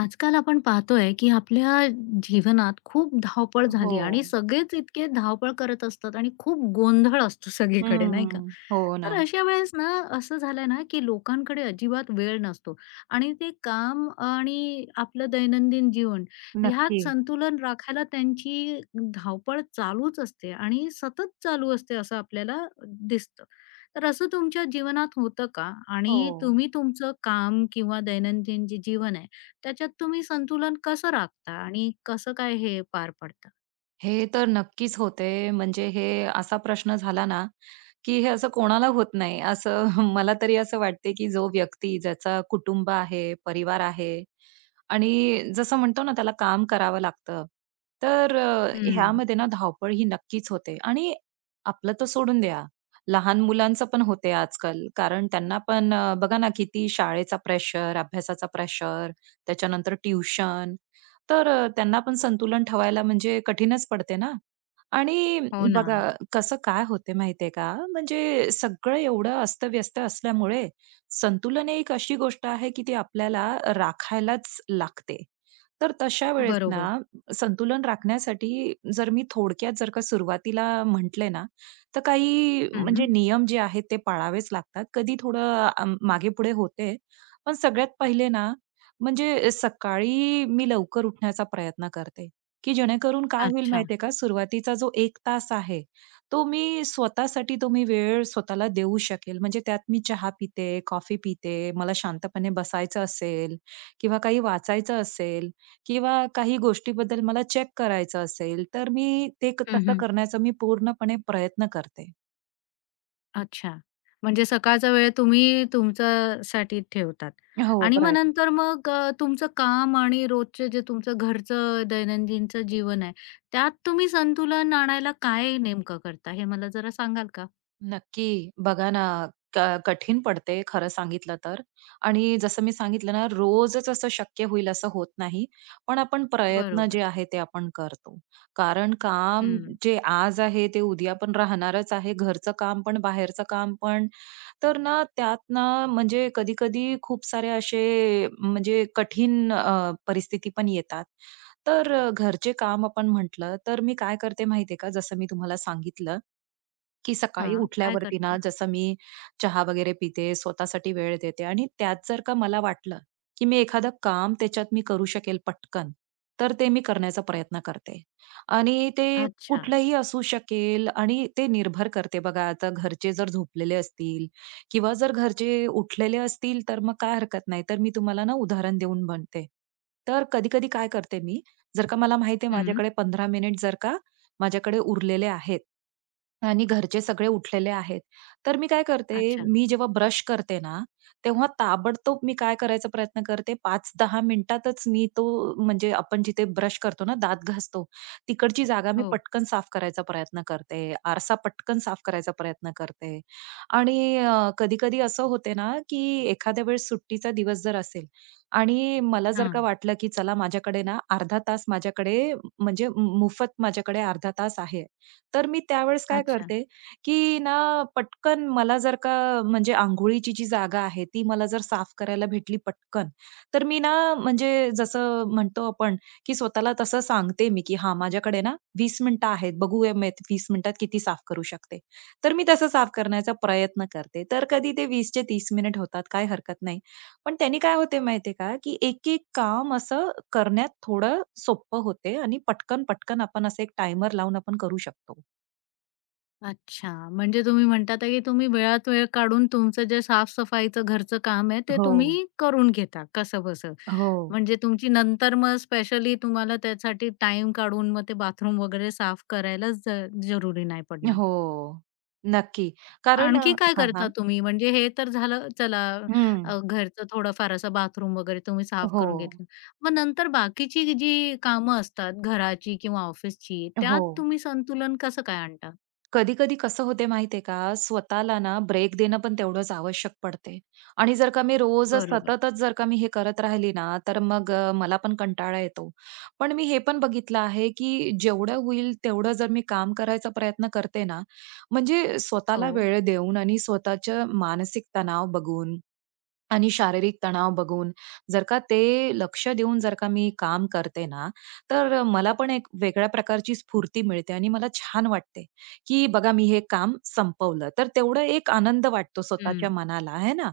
आजकाल आपण पाहतोय, की आपल्या जीवनात खूप धावपळ हो. झाली आणि सगळेच इतके धावपळ करत असतात आणि खूप गोंधळ असतो सगळीकडे, नाही का? हं. हो ना. तर अशा वेळेस ना, असं झालंय ना, की लोकांकडे अजिबात वेळ नसतो आणि ते काम आणि आपलं दैनंदिन जीवन ह्यात नक्की. संतुलन राखायला त्यांची धावपळ चालूच असते आणि सतत चालू असते असं आपल्याला दिसतं. तर असं तुमच्या जीवनात होतं का? हो. आणि तुम्ही तुमचं काम किंवा दैनंदिन जे जीवन आहे त्याच्यात तुम्ही संतुलन कसं राखता आणि कसं काय हे पार पडता? हे तर नक्कीच होते. म्हणजे हे असा प्रश्न झाला ना, की हे असं कोणाला होत नाही. असं मला तरी असं वाटते, की जो व्यक्ती ज्याचा कुटुंब आहे, परिवार आहे आणि जसं म्हणतो ना त्याला काम करावं लागतं. तर अ, हं. ह्यामध्ये ना धावपळ ही नक्कीच होते आणि आपलं तर सोडून द्या. लहान मुलांचं पण होते आजकाल. कारण त्यांना पण बघा ना किती शाळेचा प्रेशर, अभ्यासाचा प्रेशर, त्याच्यानंतर ट्युशन, त्यांना पण संतुलन ठेवायला म्हणजे कठीणच पडते ना. आणि हो ना. बघा, कसं काय होते माहितीये का, म्हणजे सगळं एवढं अस्तव्यस्त असल्यामुळे संतुलन ही एक अशी गोष्ट आहे, की ती आपल्याला राखायलाच लागते. तर तशा वेळेस ना, बरोबर. संतुलन राखण्यासाठी जर मी थोडक्यात जर का सुरुवातीला म्हटले ना, तर काही हं. म्हणजे नियम जे आहेत ते पाळावेच लागतात. कधी थोडं मागे-पुढे होते. पण सगळ्यात पहिले ना, म्हणजे सकाळी मी लवकर उठण्याचा प्रयत्न करते. की जेणेकरून काय होईल अच्छा. माहितीये का, सुरुवातीचा जो 1 तास आहे, तो मी वेळ स्वतःला देऊ शकेल. म्हणजे त्यात मी चहा पिते, कॉफी पिते, मला शांतपणे बसायचं असेल किंवा काही वाचायचं असेल किंवा काही गोष्टीबद्दल मला चेक करायचं असेल, तर मी हं, तसं हं. करण्याचा मी पूर्णपणे प्रयत्न करते. अच्छा. म्हणजे सकाळचा वेळ तुम्ही तुमच्यासाठी ठेवतात हो, आणि मग प्रयत्न. नंतर मग तुमचं काम आणि रोजचं जे तुमचं घरचं दैनंदिनचं जीवन आहे, त्यात तुम्ही संतुलन आणायला काय नेमकं करता? हे मला जरा सांगाल का? नक्की. बघा ना, कठीण पडते खरं सांगितलं तर. आणि जसं मी सांगितलं ना, रोजच असं शक्य होईल असं होत नाही. पण आपण प्रयत्न जे बरोबर. आहे ते आपण करतो. कारण काम हं. जे आज आहे ते उद्या पण राहणारच आहे. घरचं काम पण, बाहेरचं काम पण. तर ना त्यात ना म्हणजे कधी-कधी खूप सारे असे म्हणजे कठीण परिस्थिती पण येतात. घरचे काम आपण म्हटलं, तर मी काय करते माहिती का, जसं मी तुम्हाला सांगितलं, की सकाळी हां. काय उठल्यावरती ना करता? जसं मी चहा वगैरे पिते, स्वतःसाठी वेळ देते आणि त्यात जर का मला वाटलं, की मी एखादं काम त्याच्यात मी करू शकेल पटकन, तर ते मी करण्याचा प्रयत्न करते. आणि ते अच्छा. कुठलंही असू शकेल आणि ते निर्भर करते, बघा आता घरचे जर झोपलेले असतील किंवा जर घरचे उठलेले असतील, तर मग काय हरकत नाही. तर मी तुम्हाला ना उदाहरण देऊन म्हणते. तर कधी-कधी काय करते मी, जर का मला माहिती हं. माझ्याकडे 15 मिनिट जर का माझ्याकडे उरलेले आहेत, आणि घरचे सगळे उठलेले आहेत. तर मी काय करते, अच्छा. मी जेव्हा ब्रश करते ना, तेव्हा ताबडतोब मी काय करायचा प्रयत्न करते, 5-10 मिनिटातच मी तो, म्हणजे आपण जिथे ब्रश करतो ना, दात घासतो, तिकडची जागा मी हो. पटकन साफ करायचा प्रयत्न करते. आरसा पटकन साफ करायचा प्रयत्न करते. आणि कधी-कधी असं होते ना, की एखाद्या वेळेस सुट्टीचा दिवस जर असेल आणि मला जर का हां. वाटलं, की चला माझ्याकडे ना अर्धा तास माझ्याकडे, म्हणजे मोफत माझ्याकडे अर्धा तास आहे. तर मी त्यावेळेस काय अच्छा. करते, की ना पटकन मला जर का, म्हणजे अंघोळीची जी जागा आहे, ती मला जर साफ करायला भेटली पटकन, तर मी ना, म्हणजे जसं म्हणतो आपण, की स्वतःला तसं सांगते मी, की "हां, माझ्याकडे ना 20 मिनिटं आहेत. बघूया मी 20 मिनिटात किती साफ करू शकते." तर मी तसं साफ करण्याचा प्रयत्न करते. तर कधी ते 20चे 30 मिनिट होतात, काही हरकत नाही. पण त्यांनी काय होते माहितीये का, की एक-एक काम असं करण्यात थोडं सोपं होते आणि पटकन-पटकन आपण असं एक टायमर लावून आपण करू शकतो. अच्छा. म्हणजे तुम्ही म्हणतात आहे, की तुम्ही वेळात वेळ काढून तुमचं जे साफ-सफाईचं घरचं काम आहे, ते हो, तुम्ही करून घेता कसंबसं. हो, म्हणजे तुमची नंतर मग स्पेशली तुम्हाला त्यासाठी टाईम काढून मग ते बाथरूम वगैरे साफ करायला जरुरी नाही पडणार. हो. नक्की. कारण अ आणखी काय हां, हां. करता तुम्ही? म्हणजे हे तर झालं चला हं. घरचं थोडंफार असं बाथरूम वगैरे तुम्ही साफ करून हो, घेतलं. मग नंतर बाकीची जी कामं असतात घराची किंवा ऑफिसची, त्यात हो. तुम्ही संतुलन कसं काय आणता? कधी-कधी कसं होते माहितीये का, स्वतःला ना ब्रेक देणं पण तेवढंच आवश्यक पडते. आणि जर का मी रोजच बरोबर. सततच जर का मी हे करत राहिली ना, तर मग मला पण कंटाळा येतो. पण मी हे पण बघितलं आहे, की जेवढं होईल तेवढं जर मी काम करायचा प्रयत्न करते ना, म्हणजे हो. स्वतःला वेळ देऊन आणि स्वतःचं मानसिक तणाव बघून आणि शारीरिक तणाव बघून, जर का ते लक्ष देऊन जर का मी काम करते ना, तर मला पण एक वेगळ्या प्रकारची स्फूर्ती मिळते आणि मला छान वाटते, की बघा मी हे काम संपवलं. तर तेवढं एक आनंद वाटतो स्वतःच्या हं. मनाला, है ना?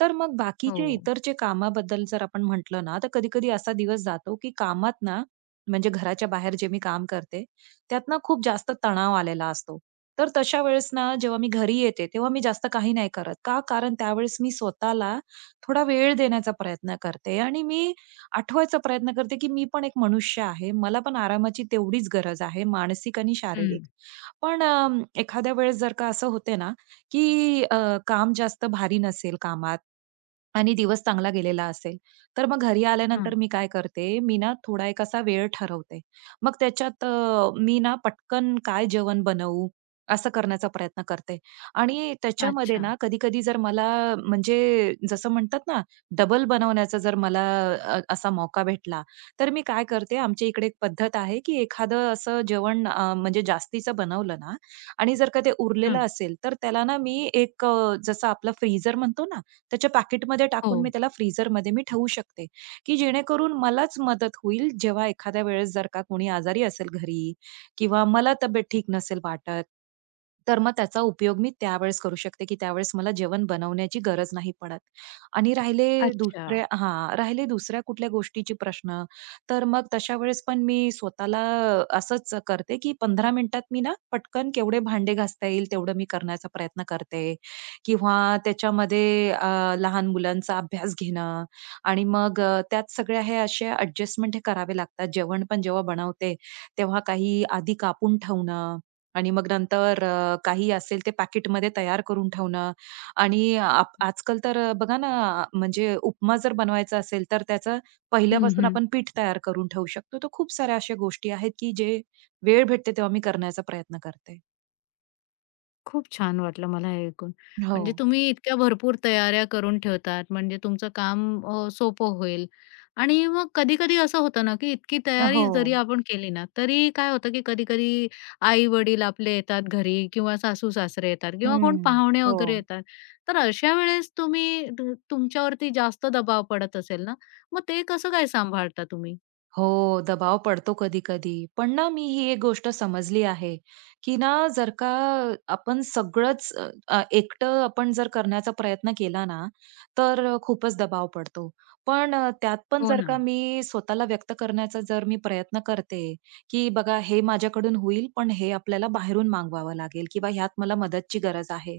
तर मग बाकीचे हो. इतरचे कामाबद्दल जर आपण म्हटलं ना, तर कधी-कधी असा दिवस जातो, की कामात ना, म्हणजे घराच्या बाहेर जे मी काम करते, त्यात ना खूप जास्त तणाव आलेला असतो. तर तशा वेळेस ना जेव्हा मी घरी येते, तेव्हा मी जास्त काही नाही करत. का? कारण त्यावेळेस मी स्वतःला थोडा वेळ देण्याचा प्रयत्न करते आणि मी आठवायचा प्रयत्न करते, की मी पण एक मनुष्य आहे. मला पण आरामाची तेवढीच गरज आहे, मानसिक आणि शारीरिक. हं, पण अ, एखाद्या वेळेस जर का असं होते ना, की काम जास्त भारी नसेल कामात आणि दिवस चांगला गेलेला असेल, तर मग घरी आल्यानंतर हां. मी काय करते, मी ना थोडा एक असा वेळ ठरवते. मग त्याच्यात मी ना पटकन काय जेवण बनवू, असं करण्याचा प्रयत्न करते. आणि त्याच्यामध्ये अच्छा. ना कधी-कधी जर मला, म्हणजे जसं म्हणतात ना, डबल बनवण्याचा जर मला असा मौका भेटला, तर मी काय करते, आमच्या इकडे एक पद्धत आहे, की एखादं असं जेवण म्हणजे जास्तीचं बनवलं ना आणि जर का ते उरलेलं हां. असेल, तर त्याला ना मी एक जसं आपलं फ्रीझर म्हणतो ना, त्याच्या पॅकेटमध्ये हो. टाकून मी त्याला फ्रीझरमध्ये मी ठेवू शकते, की जेणेकरून मलाच मदत होईल, जेव्हा एखाद्या वेळेस जर का कोणी आजारी असेल घरी किंवा मला तब्येत ठीक नसेल वाटत, तर मग त्याचा उपयोग मी त्यावेळेस करू शकते, की त्यावेळेस मला जेवण बनवण्याची गरज नाही पडत. आणि राहिले अच्छा. दुसरे, हां, राहिले दुसऱ्या कुठल्या गोष्टीचे प्रश्न, तर मग तशा वेळेस पण मी स्वतःला असंच करते, की पंधरा मिनिटात मी ना पटकन केवढे भांडे घासता येईल तेवढं मी करण्याचा प्रयत्न करते किंवा त्याच्यामध्ये लहान मुलांचा अभ्यास घेणं आणि मग त्यात सगळ्या हे अशा ॲडजस्टमेंट हे करावे लागतात. जेवण पण जेव्हा बनवते तेव्हा काही आधी कापून ठेवणं आणि मग नंतर काही असेल ते पॅकेटमध्ये तयार करून ठेवणं आणि आजकाल तर बघा ना, म्हणजे उपमा जर बनवायचा असेल, तर त्याचं हं, पहिल्यापासून हं. आपण पीठ तयार करून ठेवू शकतो. तर खूप साऱ्या अशा गोष्टी आहेत, की जे वेळ भेटते तेव्हा मी करण्याचा प्रयत्न करते. खूप छान वाटलं मला हे ऐकून. हो. म्हणजे तुम्ही इतक्या भरपूर तयाऱ्या करून ठेवतात, म्हणजे तुमचं काम सोपं होईल. आणि मग कधी-कधी असं होतं ना, की इतकी हो. तयारी जरी आपण केली ना, तरी काय होतं, की कधी-कधी आई-वडील आपले येतात घरी किंवा सासू-सासरे येतात किंवा कोण हं. पाहुणे हो. वगैरे येतात. तर अशा वेळेस तुम्ही तुमच्यावरती जास्त दबाव पडत असेल ना, मग ते कसं काय सांभाळता तुम्ही? हो, दबाव पडतो कधी-कधी. पण ना मी ही एक गोष्ट समजली आहे, की ना जर का आपण सगळंच अ, अ, एकटं आपण जर करण्याचा प्रयत्न केला ना, तर खूपच दबाव पडतो. त्यात पण हो जर का ना. मी स्वतःला व्यक्त करण्याचा जर मी प्रयत्न करते, की बघा हे माझ्याकडून होईल, पण हे आपल्याला बाहेरून मागवावं लागेल किंवा ह्यात मला मदतची गरज आहे.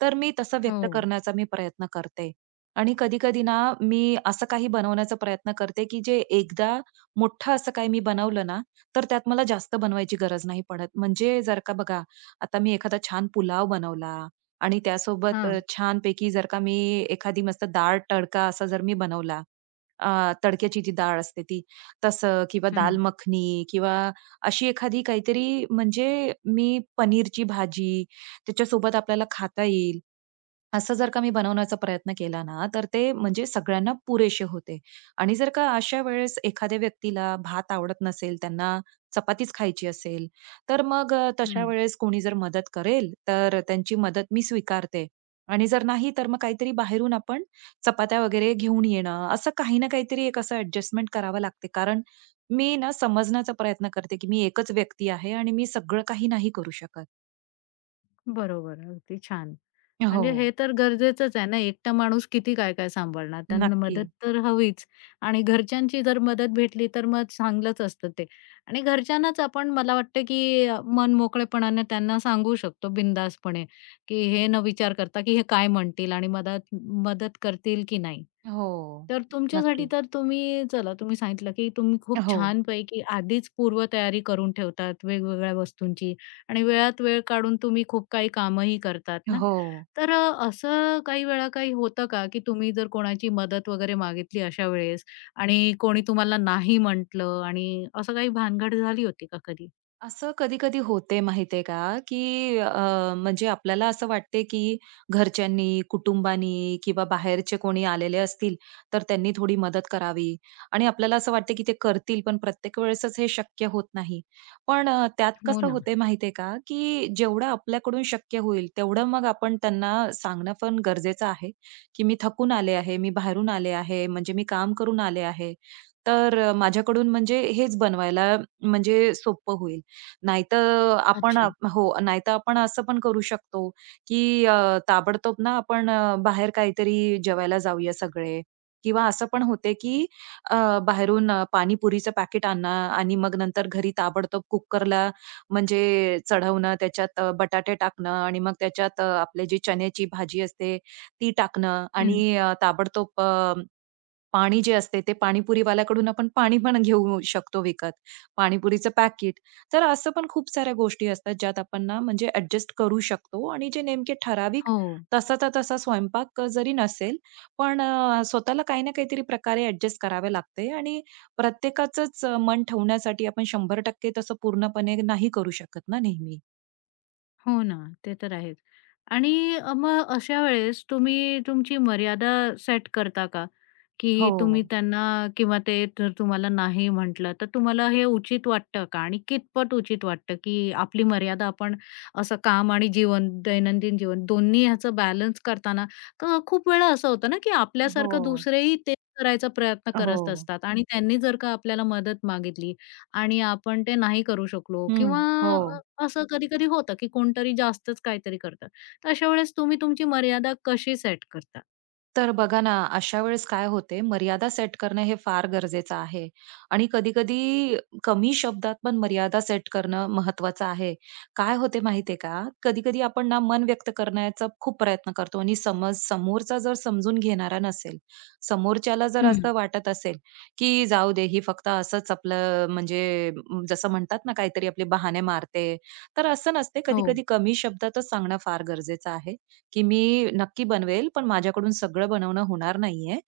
तर मी तसं हो. व्यक्त करण्याचा मी प्रयत्न करते. आणि कधी-कधी ना मी असं काही बनवण्याचा प्रयत्न करते, की जे एकदा मोठं असं काही मी बनवलं ना, तर त्यात मला जास्त बनवायची गरज नाही पडत. म्हणजे जर का बघा, आता मी एखादा छान पुलाव बनवला आणि त्यासोबत हां. छानपैकी जर का मी एखादी मस्त डाळ-तडका असा जर मी बनवला, अ, तडक्याची जी डाळ असते ती, तसं किंवा हं, दाल मखनी किंवा अशी एखादी काहीतरी म्हणजे मी पनीरची भाजी त्याच्यासोबत आपल्याला खाता येईल. असं जर का मी बनवण्याचा प्रयत्न केला ना, तर ते म्हणजे सगळ्यांना पुरेसे होते. आणि जर का अशा वेळेस एखाद्या व्यक्तीला भात आवडत नसेल, त्यांना चपातीच खायची असेल, तर मग तशा हं. वेळेस कोणी जर मदत करेल, तर त्यांची मदत मी स्वीकारते. आणि जर नाही, तर मग काहीतरी बाहेरून आपण चपात्या वगैरे घेऊन येणं, असं काही ना काहीतरी एक असं ॲडजस्टमेंट करावं लागते. कारण मी ना समजण्याचा प्रयत्न करते, की मी एकच व्यक्ती आहे आणि मी सगळं काही नाही करू शकत. बरोबर. अगदी छान. हो. म्हणजे हे तर गरजेचंच आहे ना, एकटा माणूस किती काय-काय सांभाळणार. त्यांना नक्की. मदत तर हवीच आणि घरच्यांची जर मदत भेटली तर मग चांगलंच असतं ते. आणि घरच्यांनाच आपण मला वाटतं, की मनमोकळेपणाने त्यांना सांगू शकतो बिनधास्तपणे, की हे न विचार करता, की हे काय म्हणतील आणि मदत मदत करतील की नाही. हो. तर तुमच्यासाठी नक्की. तर तुम्ही चला तुम्ही सांगितलं, की तुम्ही खूप हो, छानपैकी आधीच पूर्वतयारी करून ठेवतात वेगवेगळ्या वस्तूंची. आणि वेळात वेळ काढून तुम्ही खूप काही कामही करतात ना. हो. तर असं काही वेळा काही होतं का, की तुम्ही जर कोणाची मदत वगैरे मागितली अशा वेळेस आणि कोणी तुम्हाला नाही म्हटलं आणि असं काही भानगड झाली होती का कधी? असं कधी-कधी होते माहितीये का, की म्हणजे आपल्याला असं वाटते, की घरच्यांनी, कुटुंबानी किंवा बाहेरचे कोणी आलेले असतील, तर त्यांनी थोडी मदत करावी आणि आपल्याला असं वाटते, की ते करतील. पण प्रत्येक वेळेसच हे शक्य होत नाही. त्यात हो कसं ना. होते माहितीये का, की जेवढं आपल्याकडून शक्य होईल, तेवढं मग आपण त्यांना सांगणं पण गरजेचं आहे, की मी थकून आले आहे, मी बाहेरून आले आहे, म्हणजे मी काम करून आले आहे. माझ्याकडून म्हणजे हेच बनवायला म्हणजे सोपं होईल. अच्छा. हो, नाहीतर आपण असं पण करू शकतो, की ताबडतोब ना आपण बाहेर काहीतरी जेवायला जाऊया सगळे किंवा असं पण होते, की अ, बाहेरून पाणीपुरीचं पॅकेट आणा आणि मग नंतर घरी ताबडतोब कुकरला म्हणजे चढवणं, त्याच्यात बटाटे टाकणं आणि मग त्याच्यात आपली जी चण्याची भाजी असते ती टाकणं हं. आणि ताबडतोब पाणी जे असते ते पाणीपुरीवाल्याकडून आपण पाणी पण घेऊ शकतो विकत. पाणीपुरीचं पॅकेट. तर असं पण खूप साऱ्या गोष्टी असतात ज्यात आपण ना म्हणजे ॲडजस्ट करू शकतो आणि जे नेमके ठराविक हो, तसाचा तसा स्वयंपाक जरी नसेल, पण स्वतःला काही ना काहीतरी प्रकारे ॲडजस्ट करावे लागते आणि प्रत्येकाचंच मन ठेवण्यासाठी आपण 100% तसं पूर्णपणे नाही करू शकत ना नेहमी. हो ना. ते तर आहेच. आणि मग अशा वेळेस तुम्ही तुमची मर्यादा सेट करता का? की तुम्ही हो, त्यांना किंवा ते जर तुम्हाला नाही म्हटलं, तर तुम्हाला हे उचित वाटतं का? आणि कितपत उचित वाटतं, की आपली मर्यादा आपण असं काम आणि जीवन, दैनंदिन जीवन दोन्ही ह्याचं बॅलन्स करताना खूप वेळा असं होतं ना, की हो, आपल्यासारखं दुसरेही तेच करायचा प्रयत्न करत हो, असतात आणि त्यांनी जर का आपल्याला मदत मागितली आणि आपण ते नाही करू शकलो हं. किंवा हो. असं कधी-कधी होतं, की कोणतरी जास्तच काहीतरी करतं. तर अशा वेळेस तुम्ही तुमची मर्यादा कशी सेट करता? तर बघा ना, अशा वेळेस काय होते, मर्यादा सेट करणं हे फार गरजेचं आहे आणि कधी-कधी कमी शब्दात पण मर्यादा सेट करणं महत्वाचं आहे. काय होते माहिती आहे का, कधी-कधी आपण ना मन व्यक्त करण्याचा खूप प्रयत्न करतो आणि समज समोरचा जर समजून घेणारा नसेल, समोरच्याला जर हं. असं वाटत असेल, की जाऊ दे ही फक्त असंच आपलं म्हणजे जसं म्हणतात ना, काहीतरी आपले बहाने मारते. तर असं नसते, हो. कधी-कधी कमी शब्दातच सांगणं फार गरजेचं आहे. की मी नक्की बनवेल, पण माझ्याकडून सगळं बनवणं होणार नाहीये.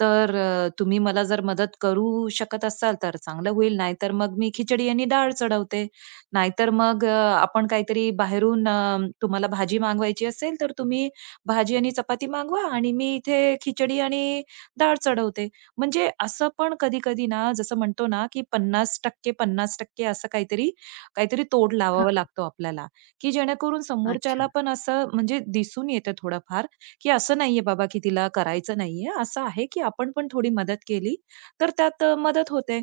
तुम्ही मला जर मदत करू शकत असाल तर चांगलं होईल. नाहीतर मग मी खिचडी आणि डाळ चढवते. नाहीतर मग आपण काहीतरी बाहेरून तुम्हाला भाजी मागवायची असेल, तर तुम्ही भाजी आणि चपाती मागवा आणि मी इथे खिचडी आणि डाळ चढवते. म्हणजे असं पण कधी-कधी ना, जसं म्हणतो ना, की 50% 50% असं काहीतरी, काहीतरी तोड लावावा हां. लागतो आपल्याला. की जेणेकरून समोरच्याला अच्छा. पण असं म्हणजे दिसून येतं थोडंफार, की असं नाहीये बाबा की तिला करायचं नाहीये. असं आहे की आपण पण थोडी मदत केली, तर त्यात मदत होते.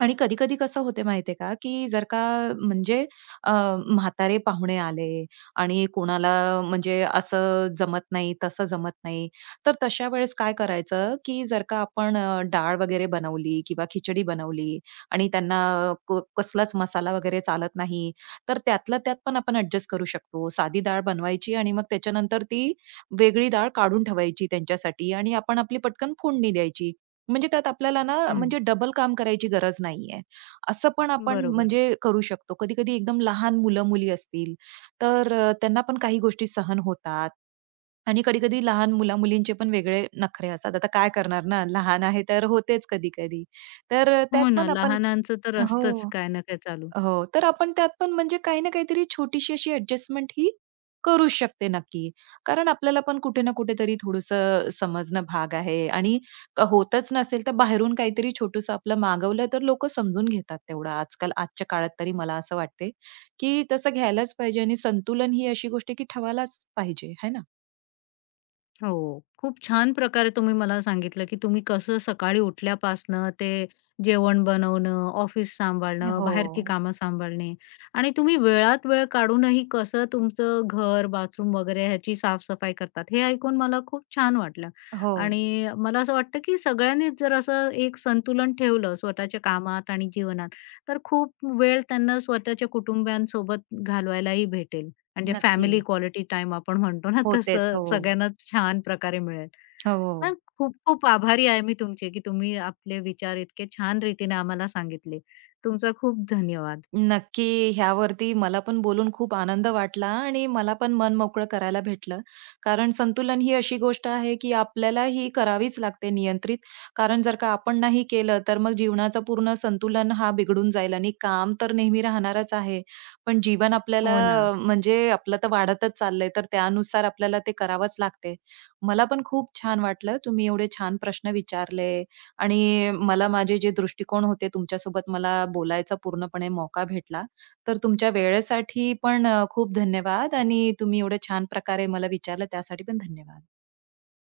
आणि कधी-कधी कसं होते माहितीये का, की जर का म्हणजे अ, म्हातारे पाहुणे आले आणि कोणाला म्हणजे असं जमत नाही, तसं जमत नाही. तर तशा वेळेस काय करायचं, की जर का आपण डाळ वगैरे बनवली किंवा खिचडी बनवली आणि त्यांना कसलाच मसाला वगैरे चालत नाही, तर त्यातल्या त्यात पण आपण ॲडजस्ट करू शकतो. साधी डाळ बनवायची आणि मग त्याच्यानंतर ती वेगळी डाळ काढून ठेवायची त्यांच्यासाठी आणि आपण आपली पटकन फोडणी द्यायची. म्हणजे त्यात आपल्याला ना हं, म्हणजे डबल काम करायची गरज नाहीये. असं पण आपण बरोबर. म्हणजे करू शकतो. कधी-कधी एकदम लहान मुलं-मुली असतील, तर त्यांना पण काही गोष्टी सहन होतात आणि कधी-कधी लहान मुला-मुलींचे पण वेगळे नखरे असतात. आता काय करणार ना, लहान आहे तर होतेच कधी-कधी. त्यात हो ना, पण आपण लहानांचं तर असतंच हो. काय ना काय चालू. हो, तर आपण त्यात पण म्हणजे काही ना काहीतरी छोटीशी अशी ॲडजस्टमेंट ही करू शकते नक्की. कारण आपल्याला पण कुठे ना कुठेतरी थोडंसं समजणं भाग आहे आणि होतच नसेल तर बाहेरून काहीतरी छोटंसं आपलं मागवलं तर लोकं समजून घेतात तेवढं. आजकाल आजच्या काळात तरी मला असं वाटते, की तसं घ्यायलाच पाहिजे आणि संतुलन ही अशी गोष्ट आहे की ठेवायलाच पाहिजे, है ना? हो. खूप छान प्रकारे तुम्ही मला सांगितलं, की तुम्ही कसं सकाळी उठल्यापासनं ते जेवण बनवणं, ऑफिस सांभाळणं, हो. बाहेरची कामं सांभाळणे आणि तुम्ही वेळात वेळ काढूनही कसं तुमचं घर, बाथरूम वगैरे ह्याची साफ-सफाई करतात. हे ऐकून मला खूप छान वाटलं हो. आणि मला असं वाटतं, की सगळ्यांनीच जर असं एक संतुलन ठेवलं स्वतःच्या कामात आणि जीवनात, तर खूप वेळ त्यांना स्वतःच्या कुटुंबियांसोबत घालवायलाही भेटेल. म्हणजे नक्की. फॅमिली क्वालिटी टाईम आपण म्हणतो ना होतेच, तसं हो. सगळ्यांनाच छान प्रकारे मिळेल. हो. मग खूप-खूप आभारी आहे मी तुमचे, की तुम्ही आपले विचार इतके छान रीतीने आम्हाला सांगितले. तुमचा खूप धन्यवाद. नक्की, ह्यावरती मला पण बोलून खूप आनंद वाटला आणि मला पण मन मोकळं करायला भेटलं. कारण संतुलन ही अशी गोष्ट आहे, की आपल्याला ही करावीच लागते नियंत्रित. कारण जर का आपण नाही केलं, तर मग जीवनाचा पूर्ण संतुलन हा बिघडून जाईल आणि काम तर नेहमी राहणारच आहे. पण जीवन आपल्याला हो ना. म्हणजे आपलं तर वाढतच चाललंय, तर त्यानुसार आपल्याला ते करावंच लागते. मला पण खूप छान वाटलं. तुम्ही एवढे छान प्रश्न विचारले आणि मला माझे जे दृष्टिकोन होते तुमच्यासोबत मला बोलायचा पूर्णपणे मौका भेटला. तर तुमच्या वेळेसाठी पण खूप धन्यवाद आणि तुम्ही एवढ्या छान प्रकारे मला विचारलं त्यासाठी पण धन्यवाद.